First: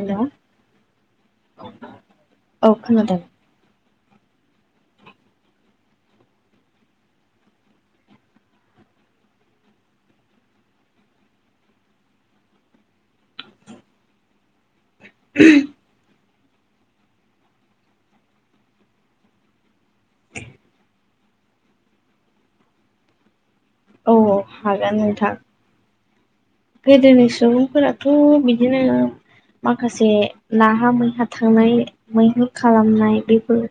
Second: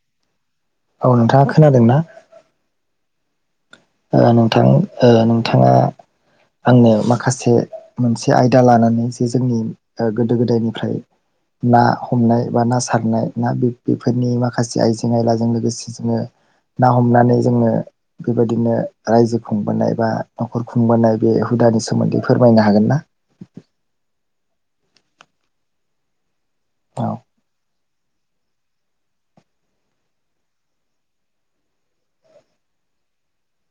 Hello औ नोंथाङा खोनादोंना? औ खोनादों। नोंथां नोंथाङा आंनो माखासे मोनसे आयदा लानानै जे जोंनि गोदो गोदायनिफ्राय ना हमनाय बा ना सारनाय ना बे बेफोरनि माखासे आयजें नायलाजों लोगोसे जोङो ना हमनानै जोङो बेबायदिनो रायजो खुंबोनाय बा न'खर खुंबोनाय बे हुदानि सोमोन्दै फोरमायनो हागोन ना? औ औ हागोन नोंथां औ गोदोनि सुबुंफोरा थ' बिदिनो माखासे नाहा मैहा थांनाय मैहुर खालामनाय बेफोर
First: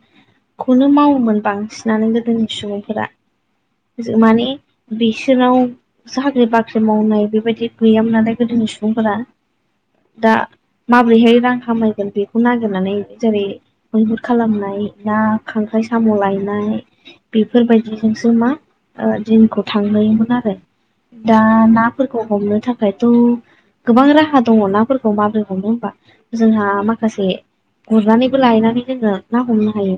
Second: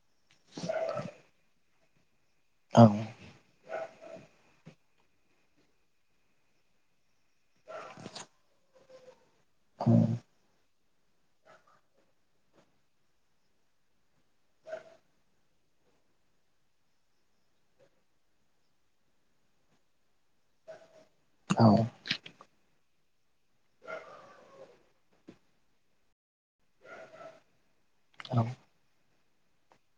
खौनो मावोमोन बांसिनानो गोदोनि औ सुबुंफोरा माने बिसोराव साख्रि बाख्रि मावनाय बेबायदि गैयामोन नालाय गोदोनि सुबुंफोरा [inaudible] दा माबोरैहाय रां खामायगोन बेखौ नागिरनानै जेरै मैहुर खालामनाय ना खांख्राइ साम' लायनाय बेफोरबायदिजोंसो मा ओ दिनखौ थांहयोमोन आरो दा औ नाफोरखौ हमनो थाखायथ' गोबां राहा दङ नाफोरखौ माबोरै हमनो होमबा जोंहा माखासे गुरनानैबो लायनानै जोङो ना हमनो हायो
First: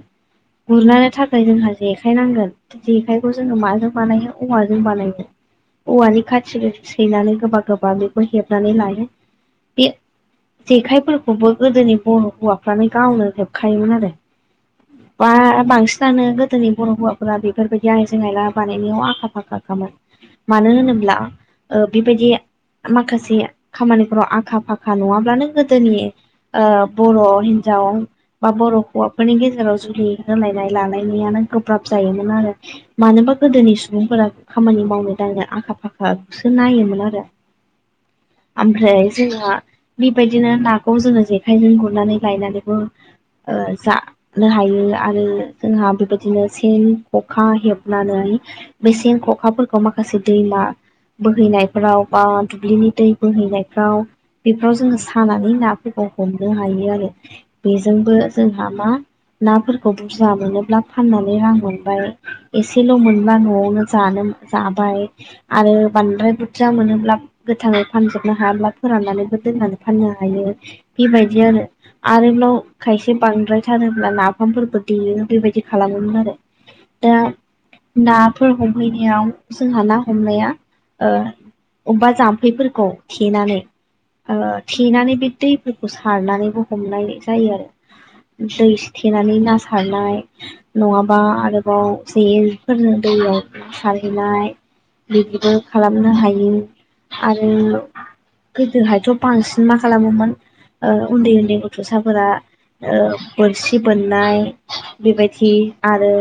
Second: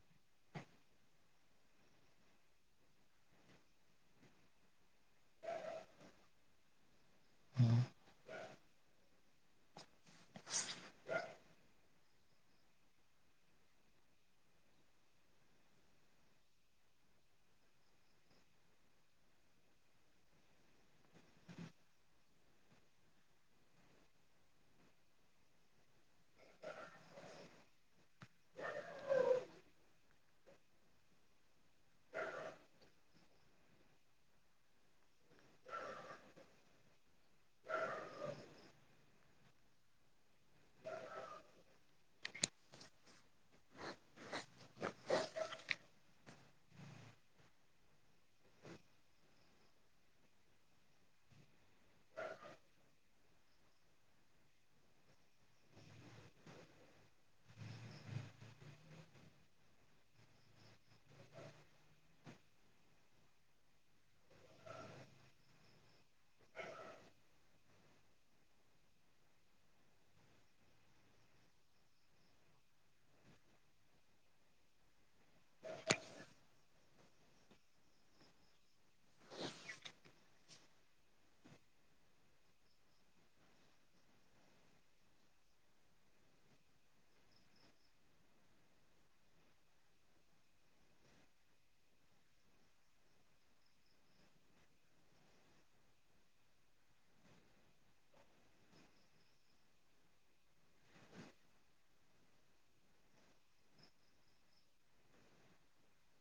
गुरनो थाखाय जोंहा जेखाय नांगोन जेखायखौ जोङो माजों बानायो औवाजों बानायो औवानि खाथिफोर सैनानै गोबा गोबा बेखौ हेबनानै लायो बे जेखायफोरखौबो गोदोनि बर' हौवाफ्रानो गावनो हेबखायोमोन आरो बा बांसिनानो गोदोनि बर' हौवाफोरा बेफोरबायदि आय आइजें आइला बानायनायाव आखाफाखामोन मानो होनोब्ला बेबायदि माखासे खामानिफोराव आखा फाखा नङाब्लानो गोदोनि ओ बर' हिन्जाव बा बर' हौवाफोरनि गेजेराव जुलि होलायनाय लालायनायानो गोब्राब जायोमोन आरो मानोबा गोदोनि सुबुंफोरा खामानि मावनो दांनो आखा फाखाखौसो नायोमोन आरो ओमफ्राय जोंहा बेबायदिनो नाखौ जोङो जेखायजों गुरनानै लायनानैबो जानो हायो आरो जोंहा बेबायदिनो सेन खखा हेब नानै बे सेन ख'खाफोरखौ माखासे दैमा बोहैनायफोराव बा दुब्लिनि दै बोहैनायफ्राव बेफोराव जोङो सानानै नाफोरखौ हमनो हायो आरो बेजोंबो जोंहा मा नाफोरखौ बुरजा मोनोब्ला फाननानै रां मोनबाय एसेल' मोनबा न'आवनो जानो जाबाय आरो बांद्राय बुरजा मोनोब्ला गोथाङै फानजोबनो हायाब्ला फोराननानैबो दोननानै फाननो हायो बेबायदि आरो आरोबाव खायसे बांद्राय थारोब्ला नाफामफोरखौ देयो बेबायदि खालामोमोन आरो दा नाफोर हमहैनायाव जोंहा ना हमनाया अबेबा जाम्फैफोरखौ थेनानै ओ थेनानै बे दैफोरखौ सारनानैबो हमनाय जायो आरो दै थेनानै ना सारनाय नङाबा आरोबाव जेनफोरनो दैयाव सारहैनाय बिदिबो खालामनो हायो आरो गोदोहायथ' बांसिन मा खालामोमोन ओ उन्दै उन्दै गथ'साफोरा ओ बोरसि बोननाय बेबायदि आरो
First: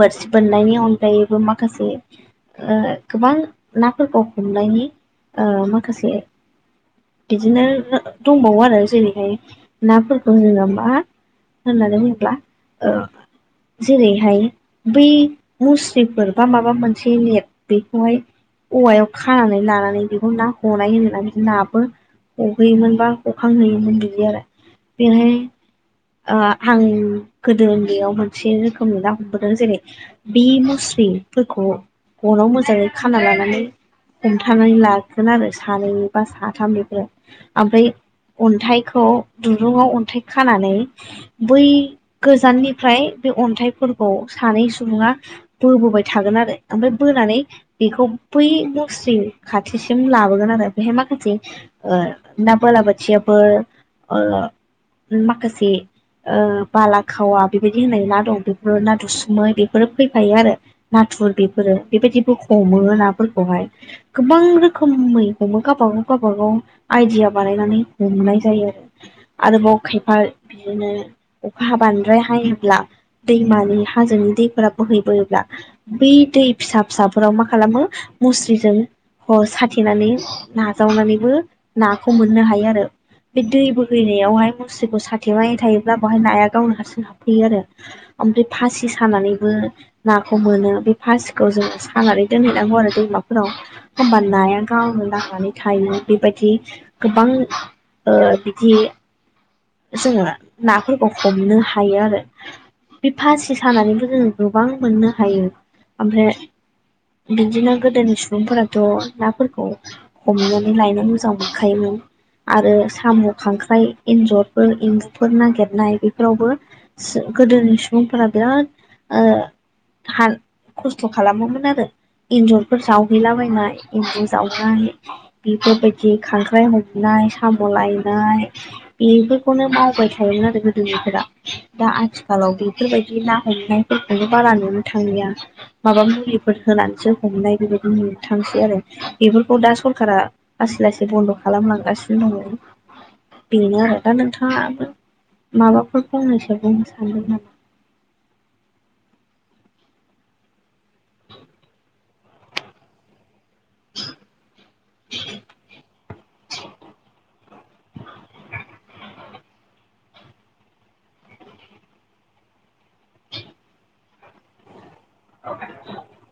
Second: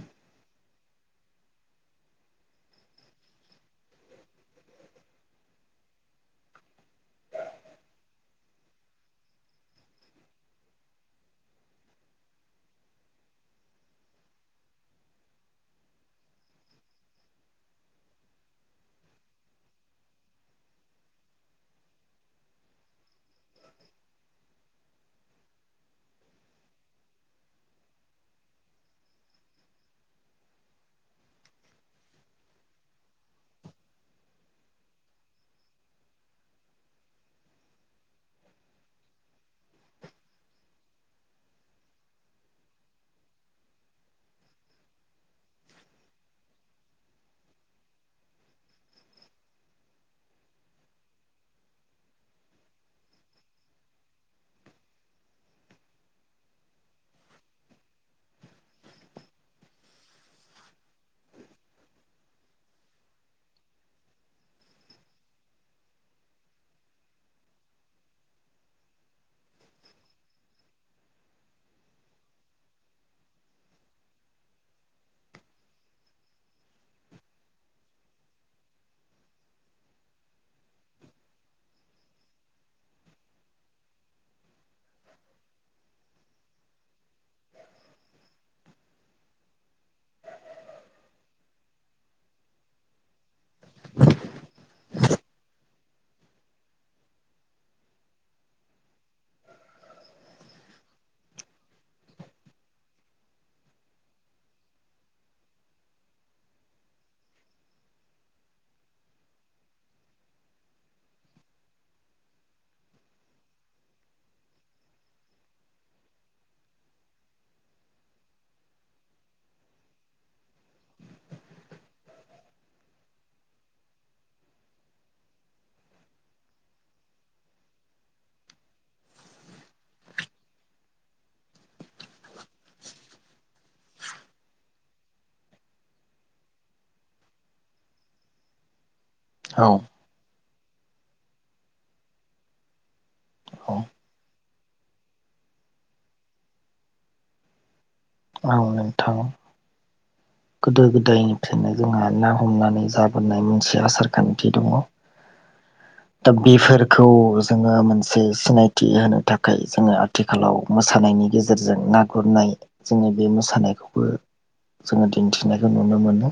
बोरसि बोननायनि अनगायैबो माखासे ओ गोबां नाफोरखौ हमनायनि ओ माखासे बिदिनो दंबावो आरो जेरैहाय नाफोरखौ जोङो मा होननानै बुङोब्ला ओ जेरैहाय बै मुस्रिफोर बा माबा मोनसे नेट बेखौहाय औवायाव खानानै लानानै बेखौ ना हनाय होननानै बि नाबो हहैयोमोन बा हखांहैयोमोन बिदि आरो बेहाय ओ आं गोदो उन्दैयाव मोनसे रोखोमनि ना बोदोदों जेरै बे मुस्रिफोरखौ गनाव मोजाङै खाना लानानै हमथानानै लागोन आरो सानैनि बा साथाम बेफोर ओमफ्राय अन्थाइखौ दुरुंङाव अन्थाइ खानानै बै गोजाननिफ्राय बे अन्थाइफोरखौ सानै सुबुङा बोबोबाय थागोन आरो ओमफ्राय बोनानै बेखौ बै मुस्रि खाथिसिम लाबोगोन आरो बेहाय माखासे ओ ना बालाबाथियाफोर ओ माखासे ओ बालाखावा बेबायदि होनाय ना दं बे बो ना दुसुमै बेफोरो फैफायो आरो नाथुर बेफोरो बेबायदिबो हमो नाफोरखौहाय गोबां रोखोमै हमो गाबागाव गाबागाव आइदिया बानायनानै हमनाय जायो आरो आरोबाव खायफा बिदिनो अखा बांद्राय हायोब्ला दैमानि हाजोनि दैफोरा बोहैबोयोब्ला बै दै फिसा फिसाफोराव मा खालामो मुस्रिजों अ साथेनानै नाजावनानैबो नाखौ मोननो हायो आरो बे दै बोहैनायावहाय मुस्रिखौ साथेबाय थायोब्ला बेवहाय नाया गावनो हारसिं हाबफैयो आरो ओमफ्राय फासि सानानैबो नाखौ मोनो बे फासिखौ जों सानानै दोनहैनांगौ आरो दैमाफोराव होमबा नाया गावनो नांनानै थायो बेबायदि गोबां ओ बिदि जोङो नाफोरखौ हमनो हायो आरो बे फासि सानानैबो जोङो गोबां मोननो हायो ओमफ्राय बिदिनो गोदोनि सुबुंफोराथ' नाफोरखौ हमनानै लायनानै जावखायोमोन। आरो साम', खांख्राइ, एन्जरफोर, एम्बुफोर नागिरनाय बेफोरावबो सो गोदोनि सुबुंफोरा बिराद ओ खार खस्थ' खालामोमोन आरो एन्जरफोर जावहैलाबायनाय एन्जर जावनानै बेफोरबायदि खांख्राइ हमनाय, साम' लायनाय बेफोरखौनो मावबाय थायोमोन आरो गोदोनिफोरा दा आथि आथिखालाव बेफोरबायदि ना हमनायफोरखौनो बारा नुनो थांलिया माबा मुलिफोर होनानैसो हमनाय बेबायदि मोनथांसै आरो बेफोरखौ औ दा सरखारा लासै लासै बन्द' खालामलांगासिनो दङ औ बेनो आरो दा नोंथाङाबो माबाफोर फंनैसो बुंनो सानदों नामा? औ नोंथां। गोदो गोदायनिफ्रायनो जोंहा ना हमनानै जाबोनाय मोन से आसार खान्थि दङ दा बेफोरखौ जोङो मोनसे सिनायथि होनो थाखाय जोङो आथि आथिखालाव मोसानायनि गेजेरजों ना गुरनाय जोङो बे मोसानायखौबो जोङो दि दिन्थिनायखौ नुनो मोनो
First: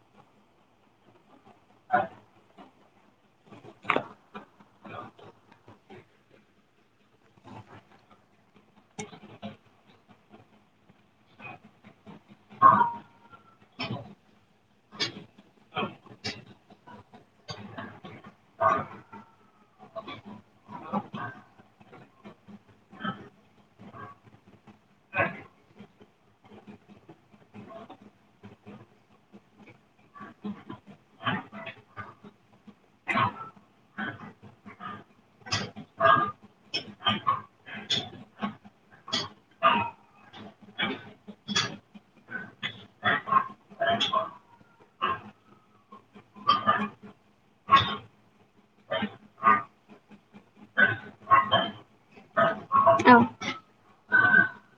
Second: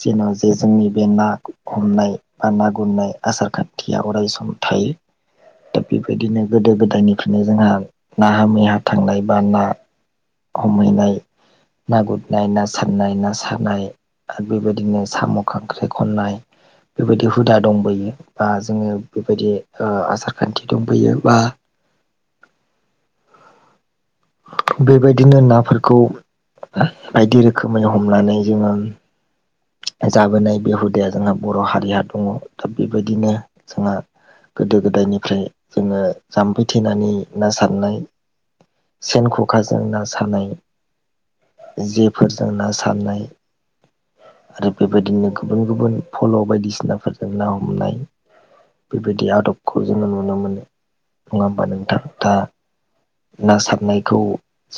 जेना जे जोंनि बे ना हमनाय बा ना गुरनाय आसार खान्थिया अराय सम थायो दा बेबायदिनो गोदो गोदायनिफ्रायनो जोंहा नाहा मैहा थांनाय बा ना हमहैनाय ना गुरनाय ना सार नाय ना सारनाय आरो बेबायदिनो साम' खांख्राइ खननाय बेबायदि हुदा दंबोयो बा जोङो बेबायदि ओ आसार खान्थि दंबोयो बा बेबायदिनो नाफोरखौ बायदि रोखोमै हमनानै जोङो जाबोनाय बे हुदाया जोंहा बर' हारिया दङ' दा बेबायदिनो जोंहा गोदो गोदायनिफ्राय जोङो जाम्फै थेनानै ना सारनाय सेन ख'खाजों ना सानाय जेफोरजों ना सारनाय आरो बेबायदिनो गुबुन गुबुन फल' बायदिसिनाफोरजों ना हमनाय। बेबायदि आदबखौ जोङो नुनो मोनो नङा हबा नोंथां? दा ओं। ना सारनायखौ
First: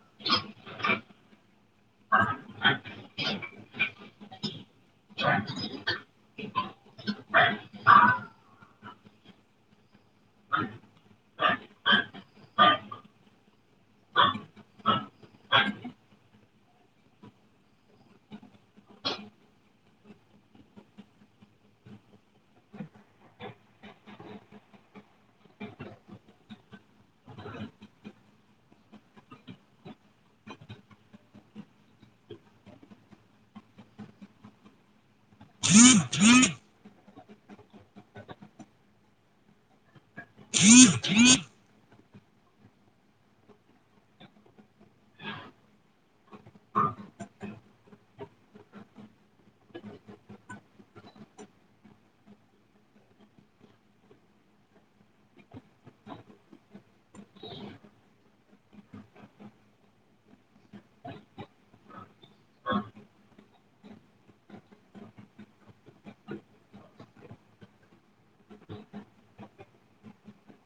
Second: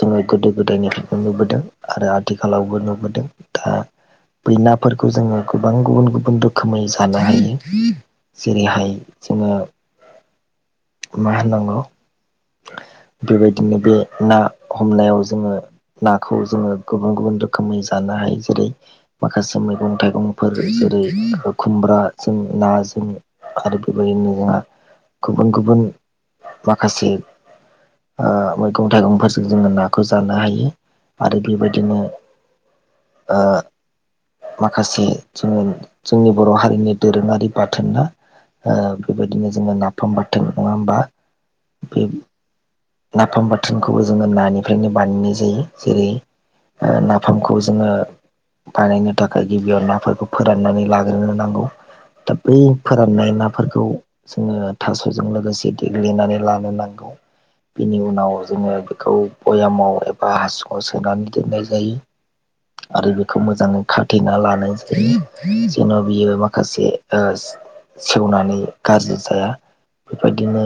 जोङो गोदो गोदायनिफ्रायबो नुबोदों आरो आथिखालावबो नुबोदों दा बै नाफोरखौ जोङो गोबां गुबुन गुबुन रोखोमै जानो हायो। जेरैहाय जोङो मा होननांगौ बेबायदिनो बे ना हमनायाव जोङो नाखौ जोङो गुबुन गुबुन रोखोमै जानो हायो जेरै माखासे मैगं' थाइगं'फोर जेरै खुमब्राजों नाजों आरो बेबायदिनो जोंहा गुबुन गुबुन माखासे ओ मैगं' थाइगं'फोरजों जोङो नाखौ जानो हायो आरो बेबायदिनो ओ माखासे जोङो जोंनि बर' हारिनि दोरोङारि बाथोन ना? ओ बेबायदिनो जोङो नाफाम बाथाय नङा होमबा? बे नाफाम बाथोनखौबो जोङो नानिफ्रायनो बानायनाय जायो जेरै ओ नाफामखौ जोङो बानायनो थाखाय गिबियाव नाफोरखौ फोराननानै लाग्रो नांगौ। दा बै फोराननाय नाफोरखौ जोङो थास'जों लोगोसे देग्लिनानै लानो नांगौ। बिनि उनाव जोङो बेखौ बयामाव एबा हासुङाव सोनानै दोननाय जायो। आरो बेखौ मोजाङै खाथेना लानाय जायो जेनेबा बियो माखासे सेवनानै गाज्रि जाया बेबायदिनो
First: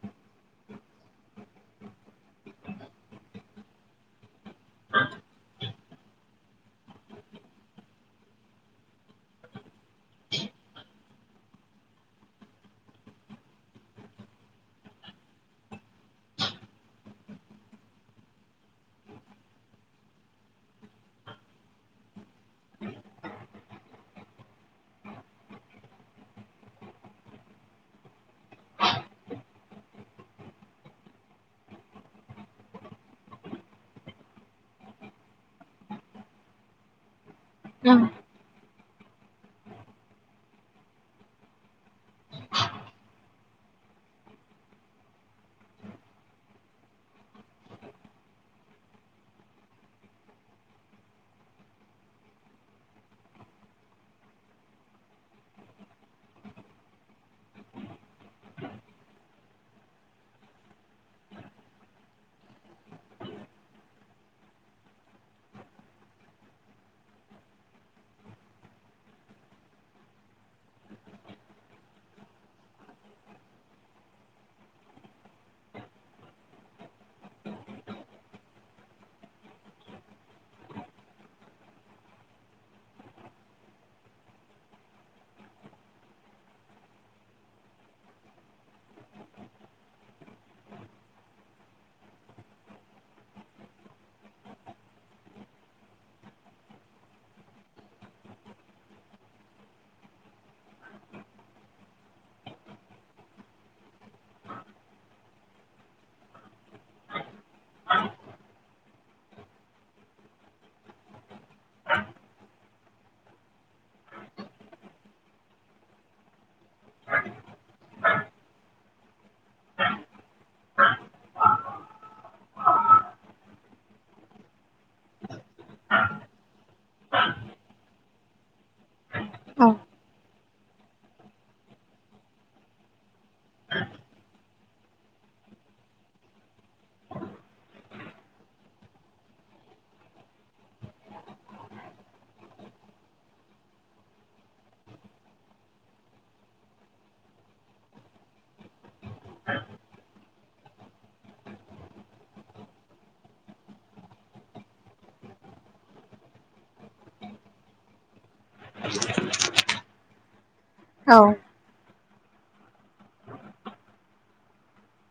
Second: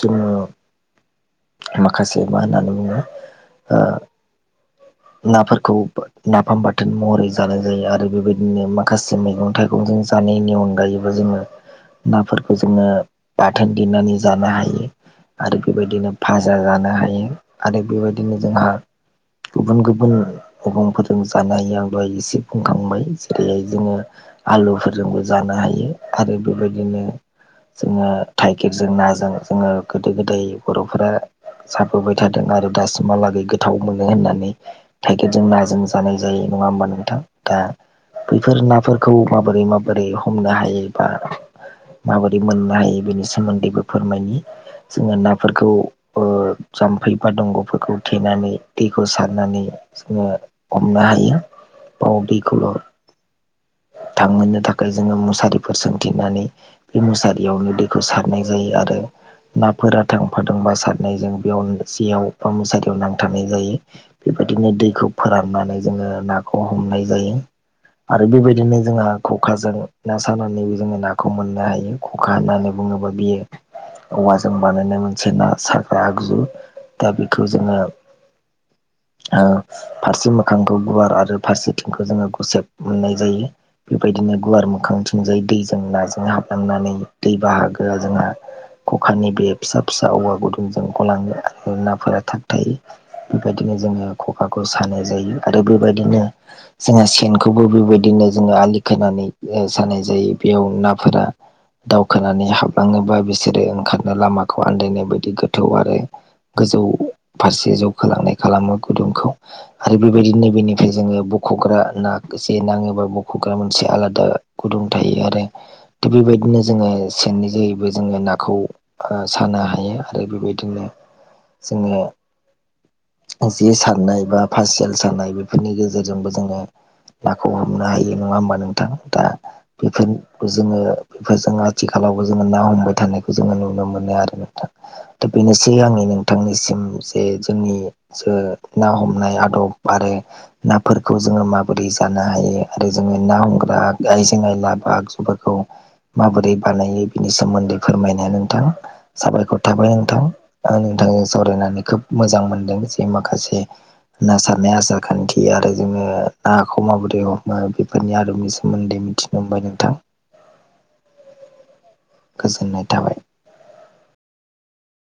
जोङो माखासे मा होननानै बुङो ओ नाफोरखौ नाफाम बाथोन महरै जानाय जायो आरो बेबायदिनो माखासे मैगं' थाइगं' [unintelligible] जानायनि अनगायैबो जोङो नाफोरखौ जोङो बाथोन देनानै जानो हायो। आरो बेबायदिनो फाजा जानो हायो आरो बेबायदिनो जोंहा गुबुन गुबुन मैगं'फोरजों जानो हायो आं दहाय एसे बुंखांबाय जेरैहाय जोङो आलुफोरजोंबो जानो हायो आरो बेबायदिनो जोङो थाइगिरजों नाजों जोङो गोदो गोदाय बर'फोरा जाबोबाय थादों आरो दासिमहालागै गोथाव मोनो होननानै नै थाइगिरजों नाजों जानाय जायो नङा होमबा नोंथां। दा [unintelligible] बैफोर नाफोरखौ माबोरै माबोरै हमनो हायो बा माबोरै मोननो हायो बेनि सोमोन्दैबो फोरमायनि। जोङो नाफोरखौ ओ जाम्फै बा दंग'फोरखौ थेनानै दै बो सारनानै जोङो हमनो हायो बाव दैखौल' थांहोनो थाखाय जोङो मुसारिफोर सोंथिनानै बे मुसारियावनो दैखौ सारनाय जायो आरो नाफोरा थांफादोंबा सारनायजों बेयाव जेयाव बा मुसारियाव नांथानाय जायो। बेबायदिनो दैखौ फोराननानै जोङो नाखौ हमनाय जायो। आरो बेबायदिनो जोंहा खखाजों ना सानानैबो जोङो नाखौ मोननो हायो। खखा होननानै बुङोबा बियो औवाजों बानायनाय मोनसे ना सारग्रा आगजु दा बेखौ जोङो ओ फारसे मोखांखौ गुवार आरो फारसेथिंखौ जोङो गुसेब मोननाय जायो। बेबायदिनो गुवार मोखांथिजाय दैजों नाजों हाबलांनानै दै बाहागोआ जोंहा खखानि बे फिसा फिसा औवा गुदुंजों गलाङो ओ नाफोरा थाबथायो। बेबायदिनो जोङो खखाखौ सानाय जायो आरो बेबायदिनो जोङो सेनखौबो बेबायदिनो जोङो आलि खोनानै सानाय जायो बेयाव नाफोरा दावखोनानै हाबलाङोबा बिसोरो ओंखारनो लामाखौ आन्दायनाय बायदि गोथौ आरो गोजौ फारसे जौखोलांनाय खालामो गुदुंखौ। आरो बेबायदि नैबेनिफ्राय जोङो बख'ग्रा ना जे नाङोबा बख'ग्रा मोनसे आलादा गुदुं थायो आरो थिग बेबायदिनो जोङो सेननि जोहैबो जोङो नाखौ ओ सानो हायो आरो बेबायदिनो जोङो जे सारनाय बा फासियाल सानाय बेफोरनि गेजेरजोंबो जोङो नाखौ हमनो हायो नङा होमबा नोंथां दा औ बेफोरनि खौ जोङो बेफोरजों आथिखालावबो जोङो ना हमबाय थानायखौ जोङो नुनो मोनो आरो नोंथां। दा बेनोसै आंनि नोंथांनिसिम जे जोंनि जो ना हमनाय आदब आरो नाफोरखौ जोङो माबोरै जानो हायो आरो जोङो ना हमग्रा आइजें आइला बा आगजुफोरखौ माबोरै बानायो बिनि सोमोन्दै फोरमायनाया नोंथां। साबायखर थाबाय नोंथां आं नोंथांजों सावरायनानै खोब मोजां मोनदों जे माखासे ना सारनाय आसार खान्थि आरो जोङो नाखौ माबोरै हमो बेफोरनि आदबनि सोमोन्दै मिथिनो मोनबाय नोंथां। औ गोजोननाय थाबाय।